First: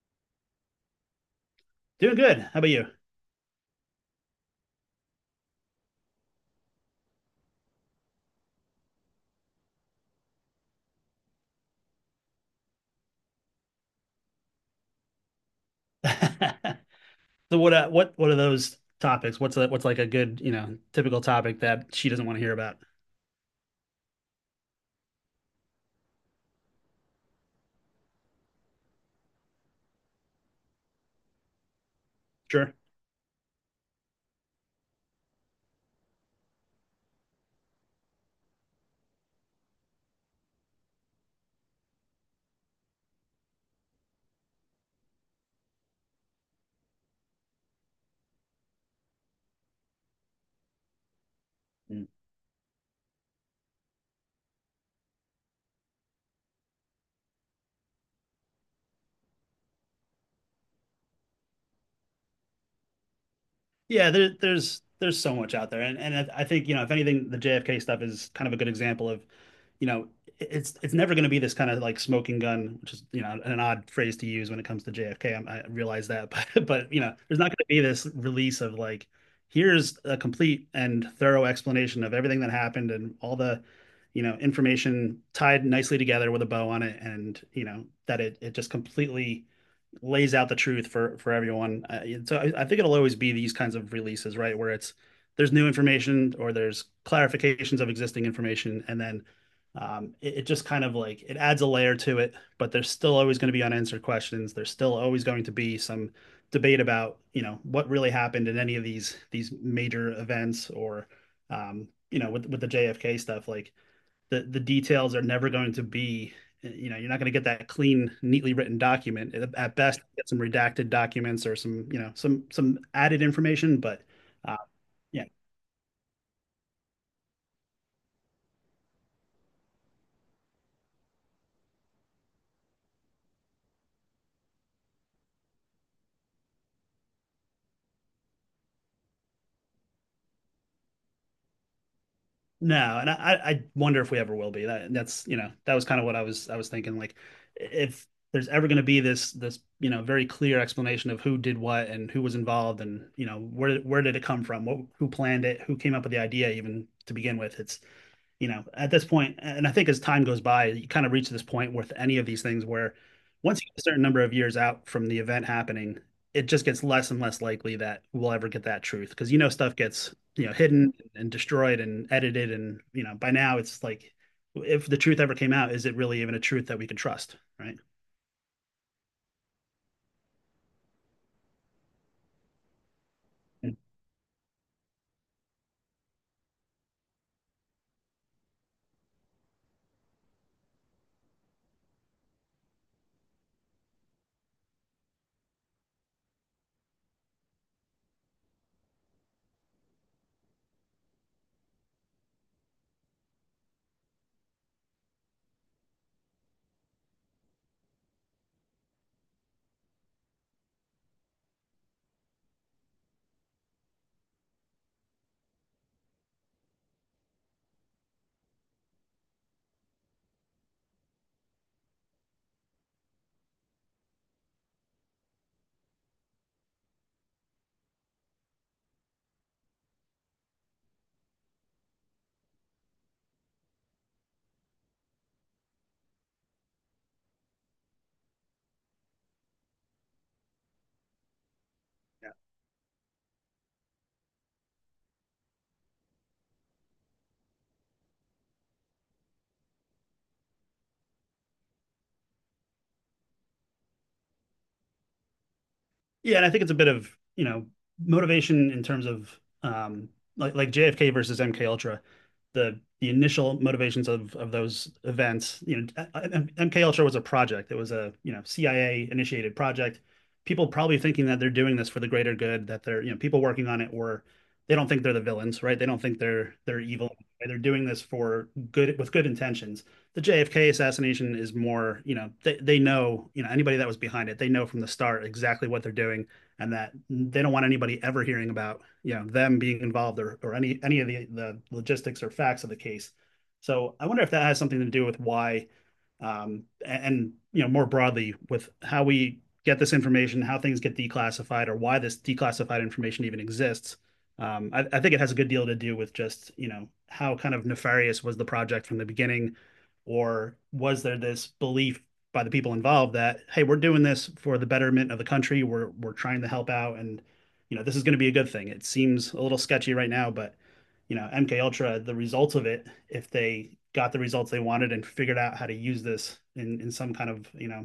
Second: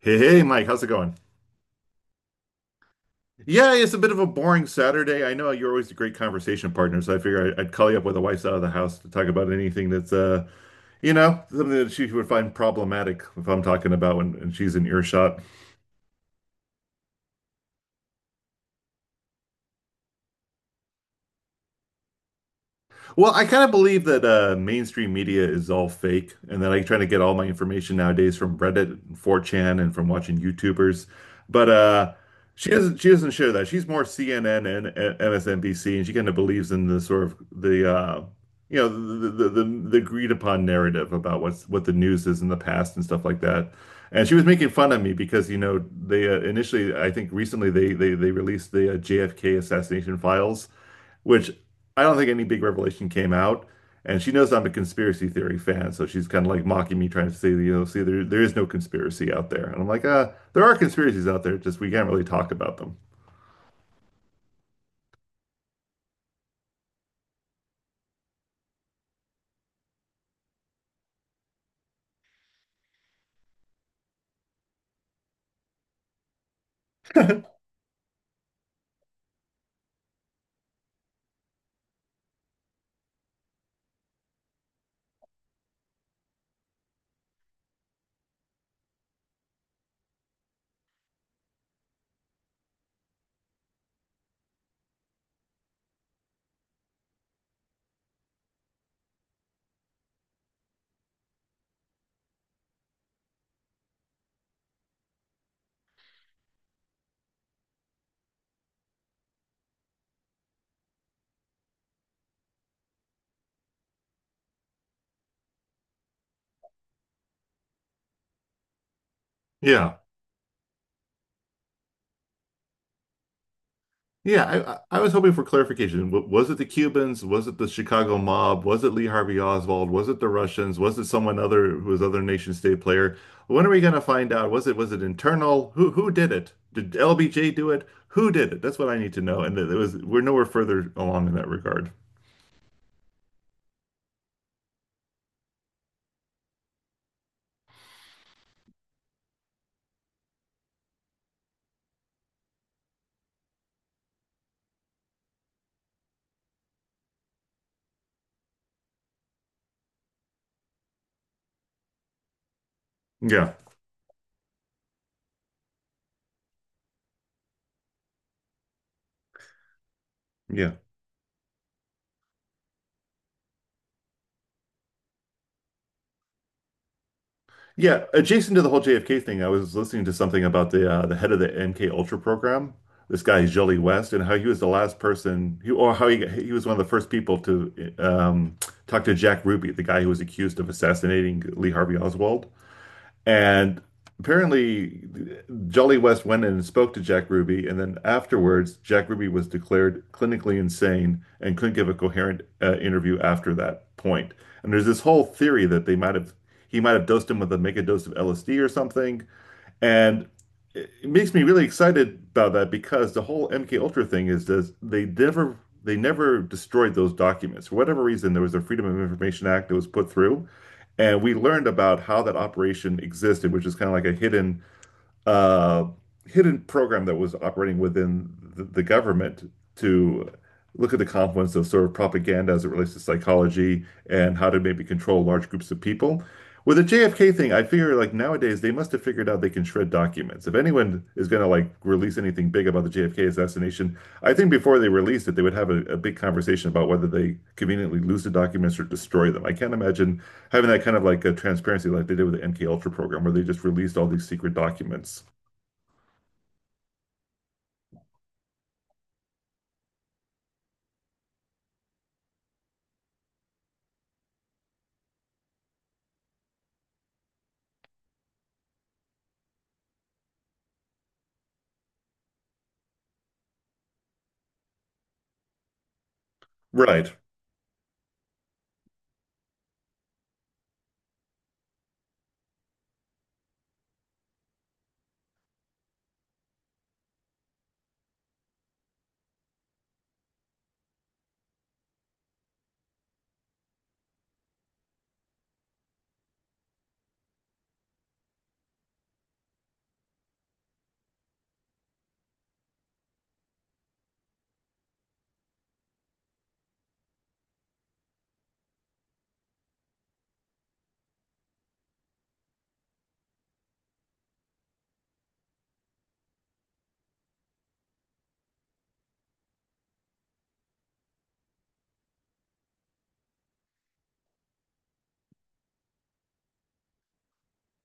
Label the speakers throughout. Speaker 1: Hey, hey, Mike, how's it going?
Speaker 2: Doing good. How about you?
Speaker 1: Yeah, it's a bit of a boring Saturday. I know you're always a great conversation partner, so I figure I'd call you up when the wife's out of the house to talk about anything that's something that she would find problematic if I'm talking about when and she's in earshot.
Speaker 2: So what are those topics? What's like a good, you know, typical topic that she doesn't want to hear about?
Speaker 1: Well, I kind of believe that mainstream media is all fake, and that I try to get all my information nowadays from Reddit and 4chan and from watching YouTubers. But she
Speaker 2: Sure.
Speaker 1: doesn't she doesn't share that. She's more CNN and MSNBC, and she kind of believes in the sort of the you know the agreed upon narrative about what the news is in the past and stuff like that. And she was making fun of me because you know they initially I think recently they released the JFK assassination files which I don't think any big revelation came out. And she knows I'm a conspiracy theory fan, so she's kind of like mocking me, trying to say, you know, see, there is no conspiracy out there. And I'm like, there are conspiracies out there, just we can't really talk about them.
Speaker 2: Yeah, there's so much out there, and I think, you know, if anything, the JFK stuff is kind of a good example of, you know, it's never going to be this kind of like smoking gun, which is, you know, an odd phrase to use when it comes to JFK. I realize that, but there's not going to be this release of like, here's a complete and thorough explanation of everything that happened and all the, you know, information tied nicely together with a bow on it, and you know that it just completely lays out the truth for everyone. So I think it'll always be these kinds of releases, right? Where it's there's new information or there's clarifications of existing information, and then it just kind of like it adds a layer to it. But there's still always going to be unanswered questions. There's still always going to be some debate about, you know, what really happened in any of these major events. Or you know, with the JFK stuff, like the details are never going to be you know, you're not going to get that clean, neatly written document. At
Speaker 1: Yeah.
Speaker 2: best you get some redacted documents or some, you know, some added information. But
Speaker 1: Yeah,
Speaker 2: uh,
Speaker 1: I was
Speaker 2: yeah,
Speaker 1: hoping for clarification. Was it the Cubans? Was it the Chicago mob? Was it Lee Harvey Oswald? Was it the Russians? Was it someone other who was other nation state player? When are we going to find out? Was it internal? Who did it? Did LBJ do it? Who did it? That's what I need to know. And it was we're nowhere further along in that regard.
Speaker 2: no, and I wonder if we ever will be. That that's, you know, that was kind of what I was thinking, like if there's ever going to be this, you know, very clear explanation of who did what and who was involved and, you know, where did it come from, what, who planned it, who came up with the idea even to begin with. It's, you know, at this point, and I think as time goes by, you kind of reach this point with any of these things where
Speaker 1: Yeah,
Speaker 2: once you get a certain number of years out from the event happening, it just gets less and less likely that we'll ever get that truth, because, you know, stuff gets, you know,
Speaker 1: yeah,
Speaker 2: hidden and destroyed and edited, and you know by now it's like if the truth ever came out, is it really even a truth that we can trust, right?
Speaker 1: yeah. Adjacent to the whole JFK thing, I was listening to something about the head of the MK Ultra program, this guy
Speaker 2: Yeah.
Speaker 1: Jolly West, and how he was the last person, he, or how he he was one of the first people to talk to Jack Ruby, the guy who was accused of assassinating Lee Harvey Oswald. And apparently, Jolly West went in and spoke to Jack Ruby, and then afterwards, Jack Ruby was declared clinically insane and couldn't give a coherent interview after that point. And there's this whole theory that they might have he might have dosed him with a mega dose of LSD or something, and it makes me really excited about that because the whole MK Ultra thing is this, they never destroyed those documents. For whatever reason, there was a Freedom of Information Act that was put through, and we learned about how that operation existed, which is kind of like a hidden uh, hidden program that was operating within the government to look at the confluence of sort of propaganda as it relates to psychology and how to maybe control large groups of people. With the JFK thing, I figure like nowadays they must have figured out they can shred documents. If anyone is going to like release anything big about the JFK assassination, I think before they released it, they would have a big conversation about whether they conveniently lose the documents or destroy them. I can't imagine having that kind of like a transparency like they did with the MK Ultra program, where they just released all these secret documents.
Speaker 2: Yeah, and I think it's a bit of, you know, motivation in terms of like JFK versus MK Ultra, the initial motivations of those events. You know, MK Ultra was a project. It was a, you know, CIA initiated project. People probably thinking that they're doing this for the greater good, that they're, you know, people working on it were, they don't think they're the villains, right? They don't think they're
Speaker 1: Right.
Speaker 2: evil. They're doing this for good with good intentions. The JFK assassination is more, you know, they know, you know, anybody that was behind it, they know from the start exactly what they're doing, and that they don't want anybody ever hearing about, you know, them being involved, or any of the logistics or facts of the case. So I wonder if that has something to do with why, and, you know, more broadly with how we get this information, how things get declassified, or why this declassified information even exists. I think it has a good deal to do with just, you know, how kind of nefarious was the project from the beginning, or was there this belief by the people involved that, hey, we're doing this for the betterment of the country, we're trying to help out, and, you know, this is going to be a good thing. It seems a little sketchy right now, but you know, MK Ultra, the results of it, if they got the results they wanted and figured out how to use this in some kind of, you know,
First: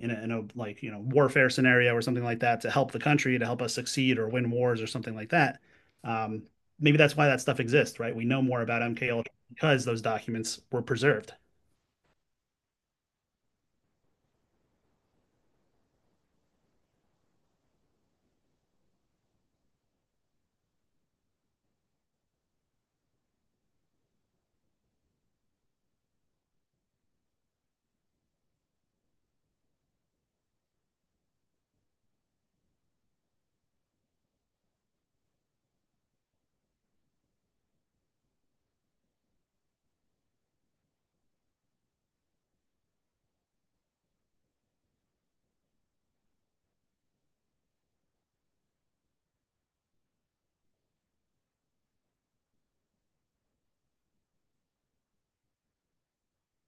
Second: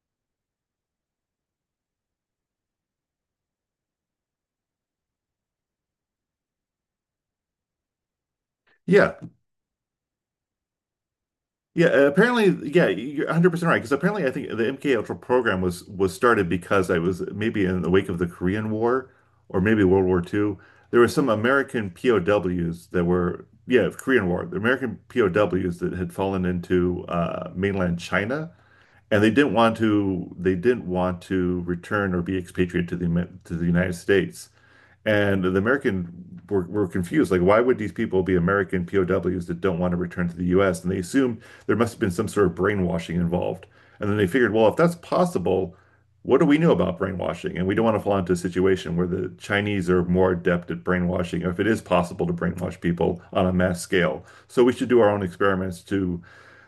Speaker 2: in a like, you know, warfare scenario or something like that to help the country, to help us succeed or win wars or something like that. Um, Maybe that's why that stuff exists, right? We know more about MK
Speaker 1: Yeah.
Speaker 2: Ultra because those documents were preserved.
Speaker 1: Yeah, apparently, yeah, you're 100% right. Because apparently, I think the MK Ultra program was started because I was maybe in the wake of the Korean War or maybe World War II. There were some American POWs that were, yeah, Korean War, the American POWs that had fallen into mainland China, and they didn't want to return or be expatriated to the to the United States. And the American were confused. Like, why would these people be American POWs that don't want to return to the US? And they assumed there must have been some sort of brainwashing involved. And then they figured, well, if that's possible, what do we know about brainwashing? And we don't want to fall into a situation where the Chinese are more adept at brainwashing, or if it is possible to brainwash people on a mass scale. So we should do our own experiments to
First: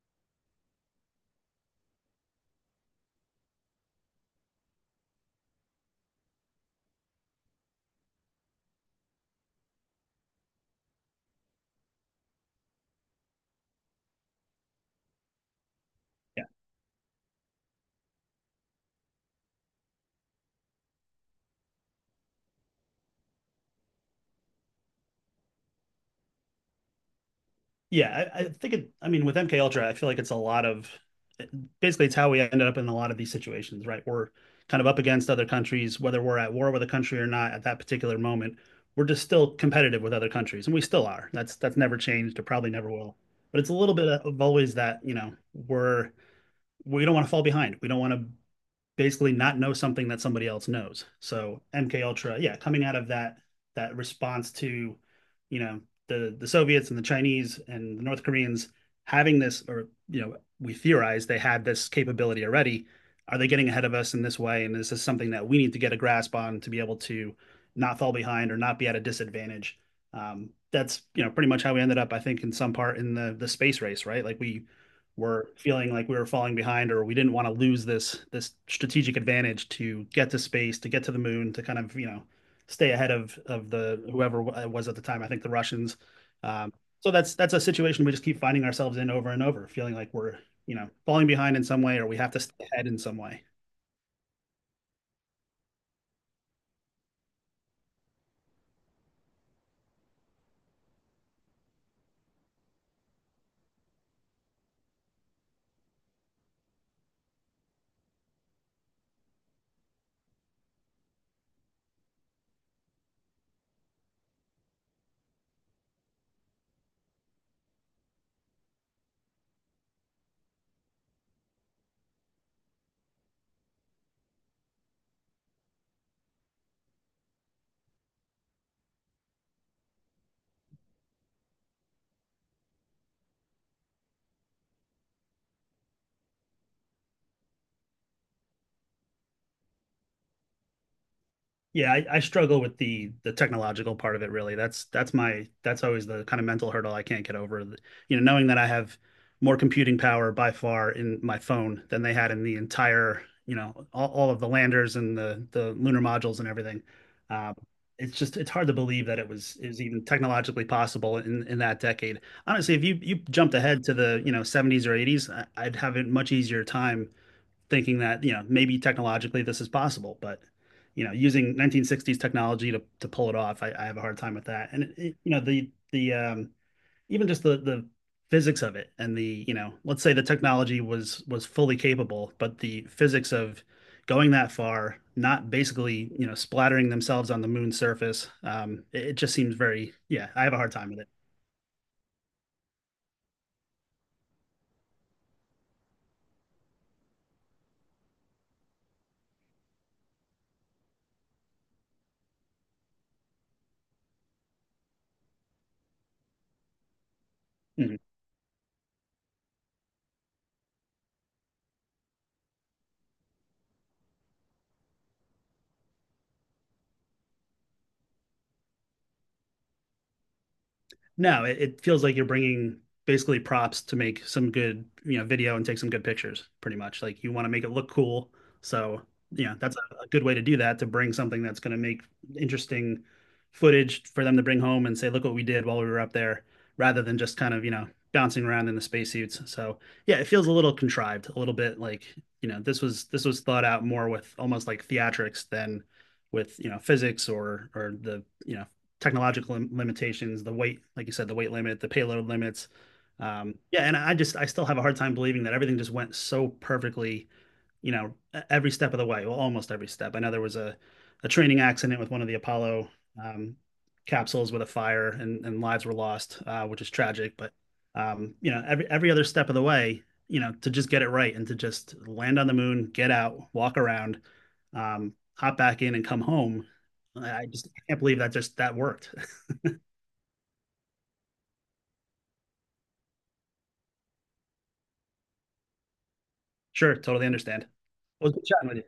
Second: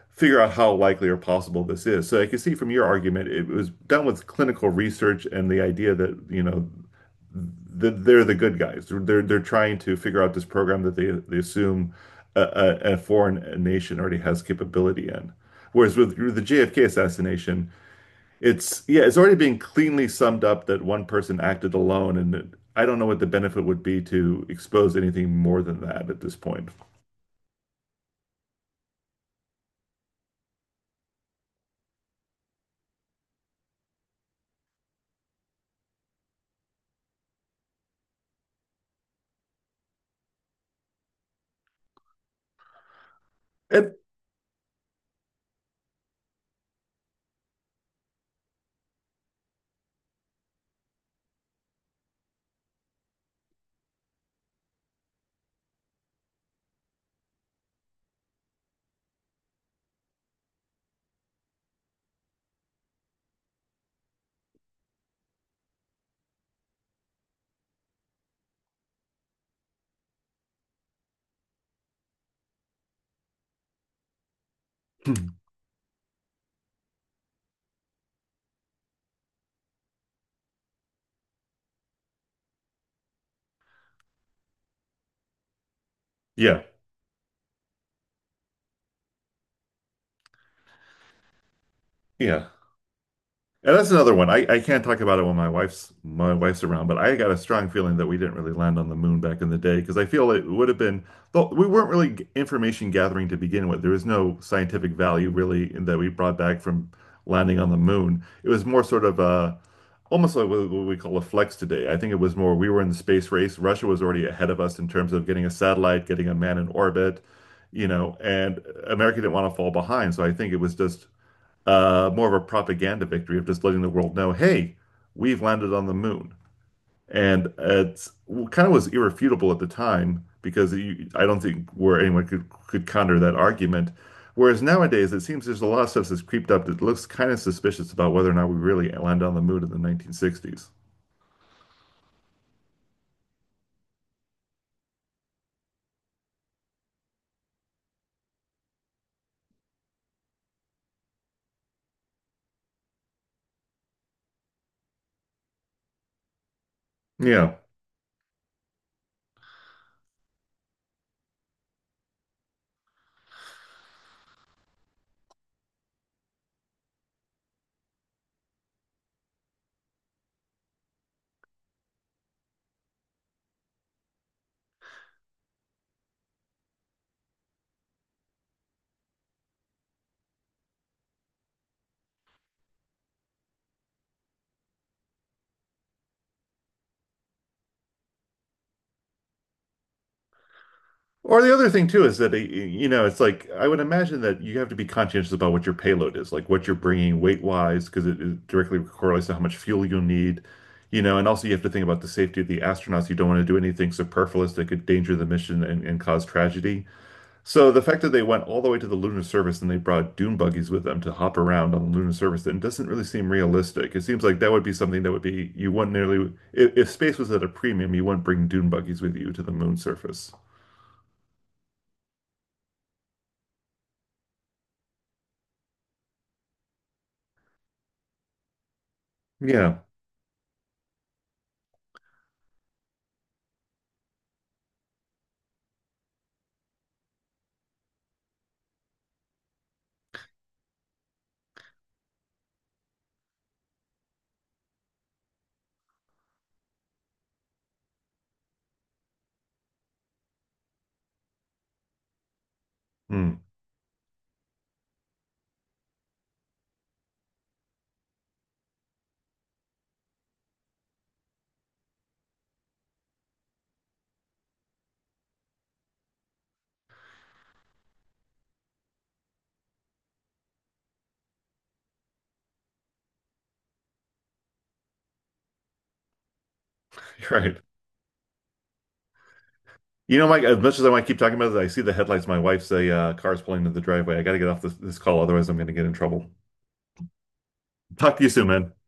Speaker 1: figure out how likely or possible this is. So I can see from your argument, it was done with clinical research and the idea that, you know, they're the good guys. They're trying to figure out this program that they assume a, foreign nation already has capability in. Whereas with the JFK assassination, it's yeah, it's already being cleanly summed up that one person acted alone, and I don't know what the benefit would be to expose anything more than that at this point.
Speaker 2: Yeah, I think it, I mean, with MK Ultra, I feel like it's a lot of, basically, it's how we ended up in a lot of these situations, right? We're kind of up against other countries, whether we're at war with a country or not at that particular moment. We're just still competitive with other countries, and we still are. That's never changed. It probably never will. But it's a
Speaker 1: And
Speaker 2: little bit of always that, you know, we're, we don't want to fall behind. We don't want to basically not know something that somebody else knows. So MK Ultra, yeah, coming out of that, that response to, you know, the Soviets and the Chinese and the North Koreans having this, or, you know, we theorize they had this capability already. Are they getting ahead of us in this way? And this is something that we need to get a grasp on to be able to not fall behind or not be at a disadvantage. That's, you know, pretty much how we ended up, I think, in some part, in the space race, right? Like we were feeling like we were falling behind, or we didn't want to lose this strategic advantage to get to space, to get to the moon, to kind of, you know, stay ahead of the, whoever it was at the time. I think the Russians.
Speaker 1: yeah,
Speaker 2: Um, so that's a situation we just keep finding ourselves in over and over, feeling like we're, you know, falling behind in some way, or we have to
Speaker 1: yeah.
Speaker 2: stay ahead in some way.
Speaker 1: And that's another one. I can't talk about it when my wife's around, but I got a strong feeling that we didn't really land on the moon back in the day because I feel it would have been, though we weren't really information gathering to begin with. There was no scientific value really in- that we brought back from landing on the moon. It was more sort of a, almost like what we call a flex today. I think it was more we were in the space race. Russia was already ahead of us in terms of getting a satellite, getting a man in orbit, you know, and America didn't want to fall behind. So I think it was just more of a propaganda victory of just letting the world know, hey, we've landed on the moon. And it kind of was irrefutable at the time because you, I don't think where anyone could counter that argument. Whereas nowadays, it seems there's a lot of stuff that's creeped up that looks kind of suspicious about whether or not we really landed on the moon in the 1960s.
Speaker 2: Yeah, I struggle with the technological part of it, really. That's my, that's always the kind of mental hurdle I can't get over. You know, knowing that I have more computing power by far in my phone than they had in the entire, you know, all of the landers and the lunar modules and everything. Um,
Speaker 1: Yeah.
Speaker 2: it's just, it's hard to believe that it was, it was even technologically possible in that decade. Honestly, if you jumped ahead to the, you know, 70s or 80s, I'd have a much easier time thinking that, you know, maybe technologically this is possible, but you know, using 1960s technology to pull it off, I have a hard time with that. And it- you know, the even just the physics of it, and the, you know, let's say the technology was fully capable, but the physics of going that far, not basically, you know, splattering themselves on the moon's surface, it, it just seems very, yeah. I have a hard time with it.
Speaker 1: Or the other thing too is that you know it's like I would imagine that you have to be conscientious about what your payload is, like what you're bringing weight wise, because it directly correlates to how much fuel you'll need, you know. And also you have to think about the safety of the astronauts. You don't want to do anything superfluous that could endanger the mission and cause tragedy. So the
Speaker 2: Mhm.
Speaker 1: fact that they went all the way to the lunar surface and they brought dune buggies with them to hop around on the lunar surface, then doesn't really seem realistic. It seems like that would be something that would be you wouldn't nearly if space was at a premium, you wouldn't bring dune buggies with you to the moon surface.
Speaker 2: No, it feels like you're bringing basically props to make some good, you know, video and take some good pictures, pretty much. Like you want to make it look cool. So, you know, that's
Speaker 1: Yeah.
Speaker 2: a good way to do that, to bring something that's going to make interesting footage for them to bring home and say, look what we did while we were up there, rather than just kind of, you know, bouncing around in the spacesuits. So, yeah, it feels a little contrived, a little bit like, you know, this was, this was thought out more with almost like theatrics than with, you know, physics or the, you know, technological limitations, the weight, like you said, the weight limit, the payload limits.
Speaker 1: Mm,
Speaker 2: Yeah, and I just, I still have a hard time believing that everything just went so perfectly, you know, every step of the way. Well, almost every step. I know there was a training accident with one of the Apollo um, capsules with a fire, and lives were lost, which is tragic. But you know, every other step of the way, you know, to just get it right and to just land on the moon, get out, walk around, hop back in, and come home. I
Speaker 1: right.
Speaker 2: just, I can't believe that just that worked.
Speaker 1: You know, Mike, as much as I want to keep talking about this, I see the headlights of my wife's car's pulling into the driveway. I got to get off this call, otherwise I'm going to get in trouble.
Speaker 2: Sure, totally understand.
Speaker 1: Talk to you
Speaker 2: Well, good
Speaker 1: soon,
Speaker 2: chatting
Speaker 1: man.
Speaker 2: with you.